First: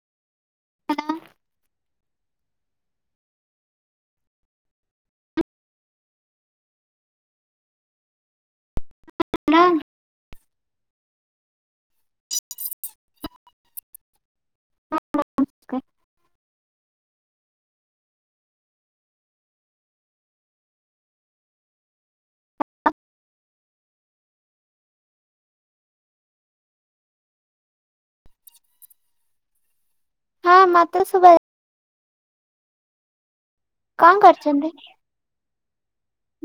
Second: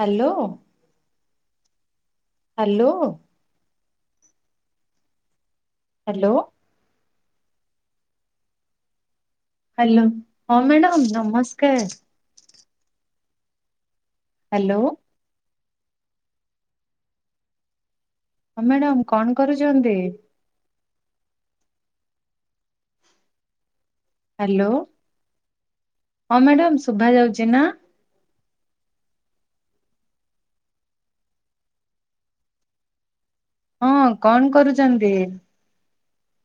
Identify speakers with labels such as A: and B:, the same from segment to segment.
A: Hello, hello, hello, hello ହଁ madam ନମସ୍କାର। Hello,
B: କୁ [inaudible]
A: ହଁ ମ୍ୟାଡ଼ାମ୍ କଣ କରୁଛନ୍ତି? ହ୍ୟାଲୋ ହଁ ମ୍ୟାଡାମ୍ ଶୁଭା ଯାଉଛି ନା?
B: ହଁ ମାତ୍ର ଶୁଭା କଣ କରୁଛନ୍ତି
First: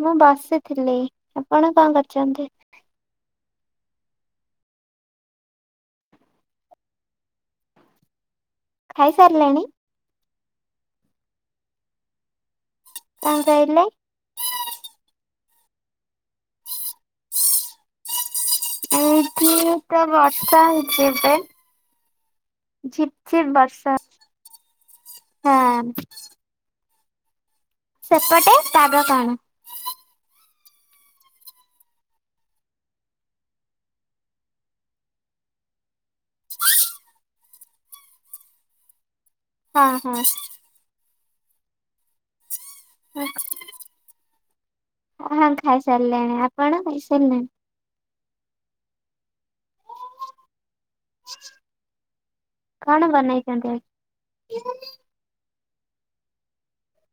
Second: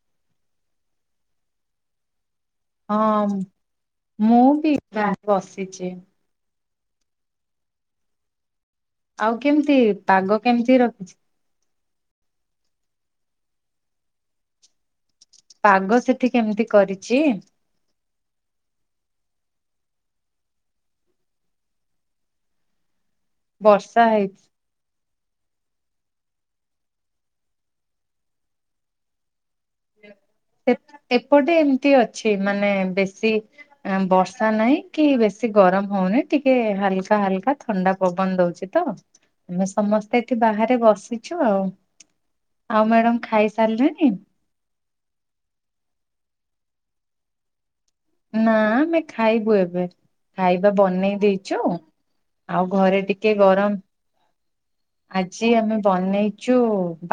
B: ମୁଁ ବସ୍ ସିଥିଲି ଆପଣ କଣ କରୁଛନ୍ତି?
A: ହଁ ମୁଁ ବି ବା ବସିଛି। ଆଉ
B: ଖାଇସାରିଲେଣି
A: କେମିତି ପାଗ କେମିତି ରଖିଛି?
B: କଣ କହିଲେ?
A: ପାଗ ସେଠି କେମିତି କରିଛି
B: ଏଇଠି ତ ବର୍ଷା ହେଇଛି ଏବେ
A: ବର୍ଷା ହେଇଛି।
B: ହଁ ସେପଟେ ପାଗ କଣ?
A: ସେ ଏପଟେ ଏମତି ଅଛି ମାନେ ବେଶୀ ବର୍ଷା ନାହିଁ କି ବେଶୀ ବେସି ଗରମ ହଉନି ଟିକେ ହାଲ୍କା ହାଲ୍କା ଥଣ୍ଡା ପବନ ଦଉଛି ତ ଆମେ
B: ହଁ ହଁ
A: ସମସ୍ତେ ଏଠି ବାହାରେ ବସିଛୁ ଆଉ। ଆଉ ମ୍ୟାଡାମ୍ ଖାଇସାରିଲେଣିି?
B: ହଁ ଖାଇସାରିଲେଣି ଆପଣ ଖାଇସାରିଲେଣି?
A: ନା ଆମେ ଖାଇବୁ ଏବେ ଖାଇବା ବନେଇ ଦେଇଚୁ। ଆଉ
B: କଣ
A: ଘରେ ଟିକେ
B: ବନେଇଛନ୍ତି ଆଜି?
A: ଗରମ ଆଜି ଆମେ ବନେଇଛୁ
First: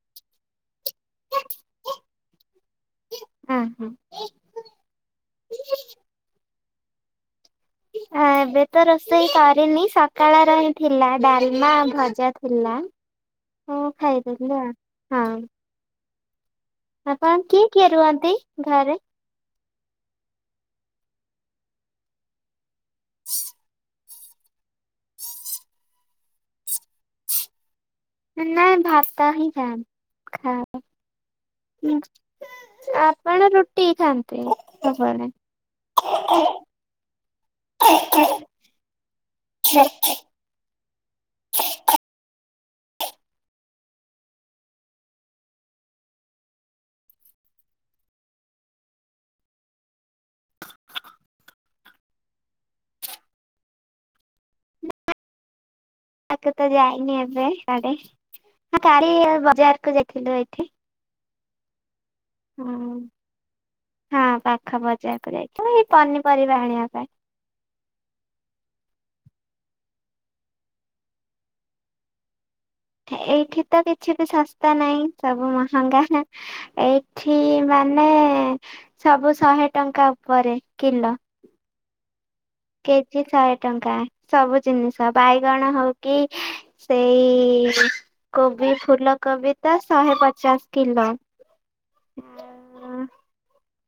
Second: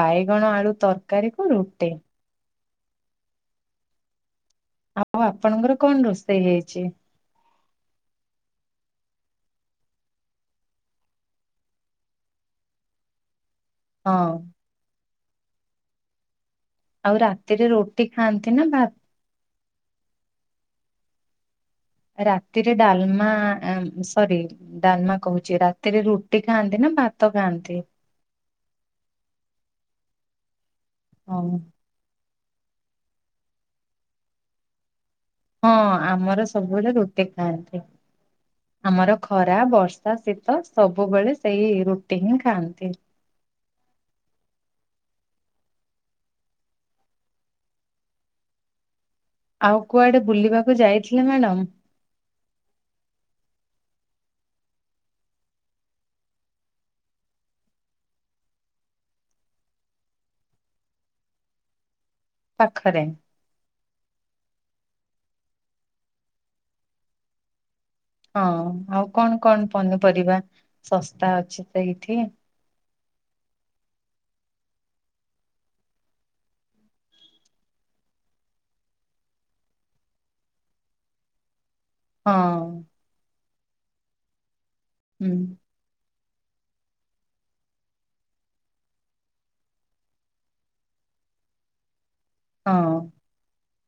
A: ବାଇଗଣ ଆଳୁ ତରକାରୀ କୁ ରୁଟି।
B: ହଁ ହଁ।
A: ଆଉ ଆପଣଙ୍କର କଣ ରୋଷେଇ ହେଇଛି?
B: ଏବେ ତ ରୋଷେଇ କରିନି ସକାଳ ର ହିଁ ଥିଲା ଡାଲମା ଭଜା ଥିଲା। ମୁଁ
A: ହଁ
B: ଖାଇଦେଲି ଆଉ ହଁ।
A: ଆଉ
B: ଆପଣ
A: ରାତିରେ
B: କିଏ କିଏ
A: ରୁଟି
B: ରୁହନ୍ତି
A: ଖାଆନ୍ତି ନା ଭା
B: ଘରେ?
A: ରାତିରେ ଡାଲମା ସରି ଡାନମା କହୁଛି ରାତିରେ ରୁଟି ଖାଆନ୍ତି ନା ଭାତ ଖାଆନ୍ତି?
B: ନାଇଁ ଭାତ ହି ଖ ଖା
A: ହଁ
B: ଆପଣ ରୁଟି ଖାଆନ୍ତି? ସବୁବେଳେ?
A: ହଁ ଆମର ସବୁବେଳେ ରୁଟି ଖାଆନ୍ତି। ଆମର ଖରା ବର୍ଷା ଶୀତ ସବୁବେଳେ ସେଇ ରୁଟି ହିଁ ଖାଆନ୍ତି। ନ୍ତି। ଆଉ କୁଆଡେ ବୁଲିବାକୁ ଯାଇଥିଲେ ମ୍ୟାଡାମ?
B: ତାକୁ ତ ଯାଇନି ଏବେ କୁଆଡେ। କାଲି ବଜାରକୁ ଯାଇଥିଲୁ ଏଠି। ହୁଁ
A: ପାଖରେ?
B: ହଁ ପାଖ ବ [unintelligible] ଏଇ ପନିପରିବା ଆଣିବା ପାଇଁ।
A: ହଁ ଆଉ କଣ କଣ ପନିପରିବା ଶସ୍ତା ଅଛି ସେଇଠି?
B: ଏଇଠି ତ କିଛି ବି ଶସ୍ତା ନାହିଁ ସବୁ ମହଙ୍ଗା। ଏଇଠି ମାନେ ସବୁ ଶହେ ଟଙ୍କା ଉପରେ କିଲୋ।
A: [inaudible] ହଁ
B: କେଜି ଶହେ ଟଙ୍କା ସବୁ ଜିନିଷ
A: ହୁଁ
B: ବାଇଗଣ ହଉ କି ସେଇ କୋବି, ଫୁଲ କୋବି ତା, ଶହେ ପଚାଶ କିଲୋ।
A: ହଁ।
B: ଆଉ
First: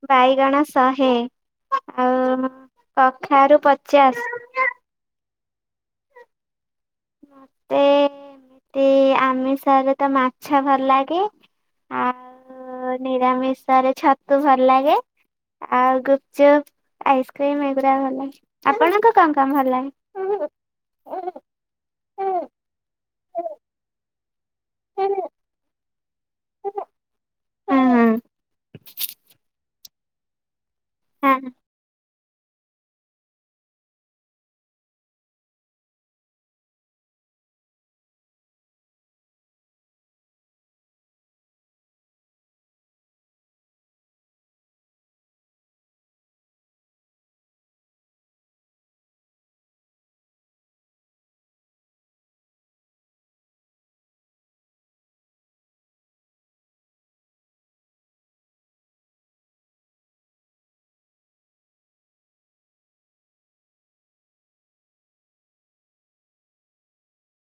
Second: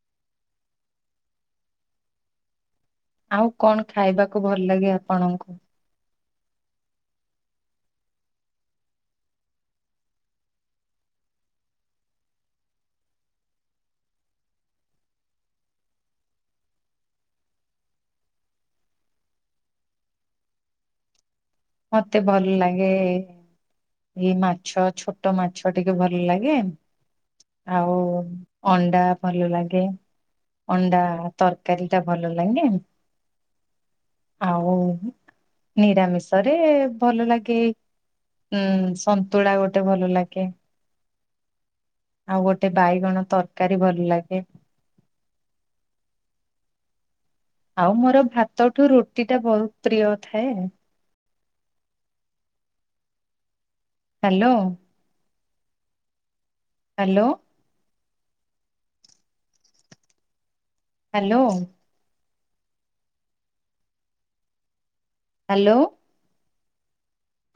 B: ବାଇଗଣ ଶହେ। ଆଉ
A: ଆଉ
B: କଖାରୁ
A: କଣ
B: ପଚାଶ।
A: ଖାଇବାକୁ ଭଲ ଲାଗେ ଆପଣଙ୍କୁ?
B: ମତେ ଏମିତି ଆମିଷରେ ତ ମାଛ ଭଲ ଲାଗେ। ଆଉ ନିରାମିଷରେ ଛତୁ ଭଲ ଲାଗେ। ଆଉ ଗୁପଚୁପ ଆଇସ୍କ୍ରିମ ଏଗୁଡା ଭଲ ଲାଗେ। ଆପଣଙ୍କୁ କଣ କଣ ଭଲ ଲାଗେ?
A: ମତେ
B: ହଁ
A: ଭଲ ଲାଗେ ଏଇ ମାଛ ଛୋଟ ମାଛ ଟିକେ ଭଲ ଭଲ ଲାଗେ ଆଉ
B: ହଁ
A: ଅଣ୍ଡା ଭଲ ଲାଗେ। ଅଣ୍ଡା ତରକାରୀ ତ ଭଲ ଲାଗେ। ଆଉ ନିରାମିଷ ରେ ଭଲ ଲାଗେ ଉଁ ସନ୍ତୁଳା ଗୋଟେ ଭଲ ଲାଗେ। ଆଉ ଗୋଟେ ବାଇଗଣ ତରକାରୀ ଭଲ ଲାଗେ। ଆଉ ମୋର ଭାତଠୁ ରୁଟି ଟା ବହୁତ ପ୍ରିୟ ଥାଏ। Hello hello. Hello. Hello.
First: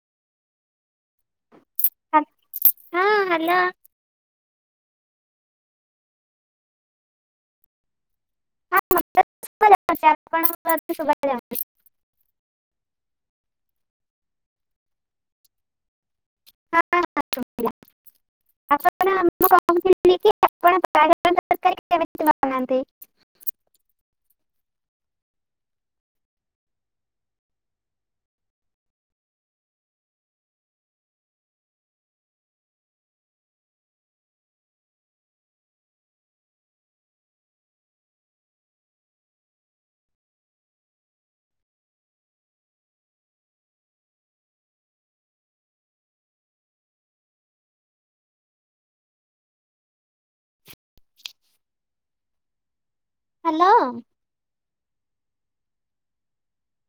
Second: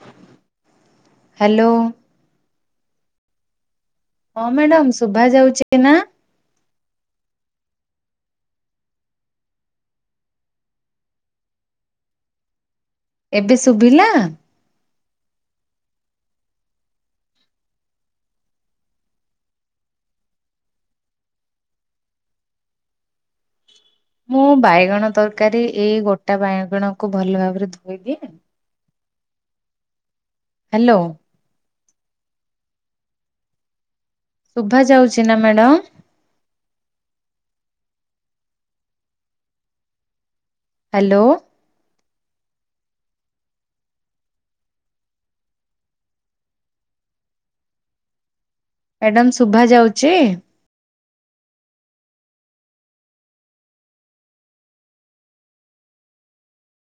A: [inaudible] Hello.
B: ହଁ ହାଲୋ।
A: ହଁ ମ୍ୟାଡାମ ଶୁଭା ଯାଉଛେ ନା?
B: [unintelligible] ଆପଣ ଙ୍କ କଥା ଶୁଭା ଯାଉନି।
A: ଏବେ ଶୁଭିଲା।
B: ହଁ ହ ଶୁଭିଲା। ଆପଣଁ କହୁଥିଲ କି ଆପଣ ବାହାଘରକାର। [inaudible] କେନାହାନ୍ତି [inaudible]
A: ମୁଁ ବାଇଗଣ ତରକାରୀ, ଏଇ ଗୋଟା ବାଇଗଣକୁ ଭଲ ଭାବରେ ଧୋଇଦିଏ। ହାଲୋ। ଶୁଭା ଯାଉଛି ନା ମ୍ୟାଡାମ? ହାଲୋ। ମ୍ୟାଡାମ ଶୁଭା ଯାଉଚି?
B: ହ୍ୟାଲୋ।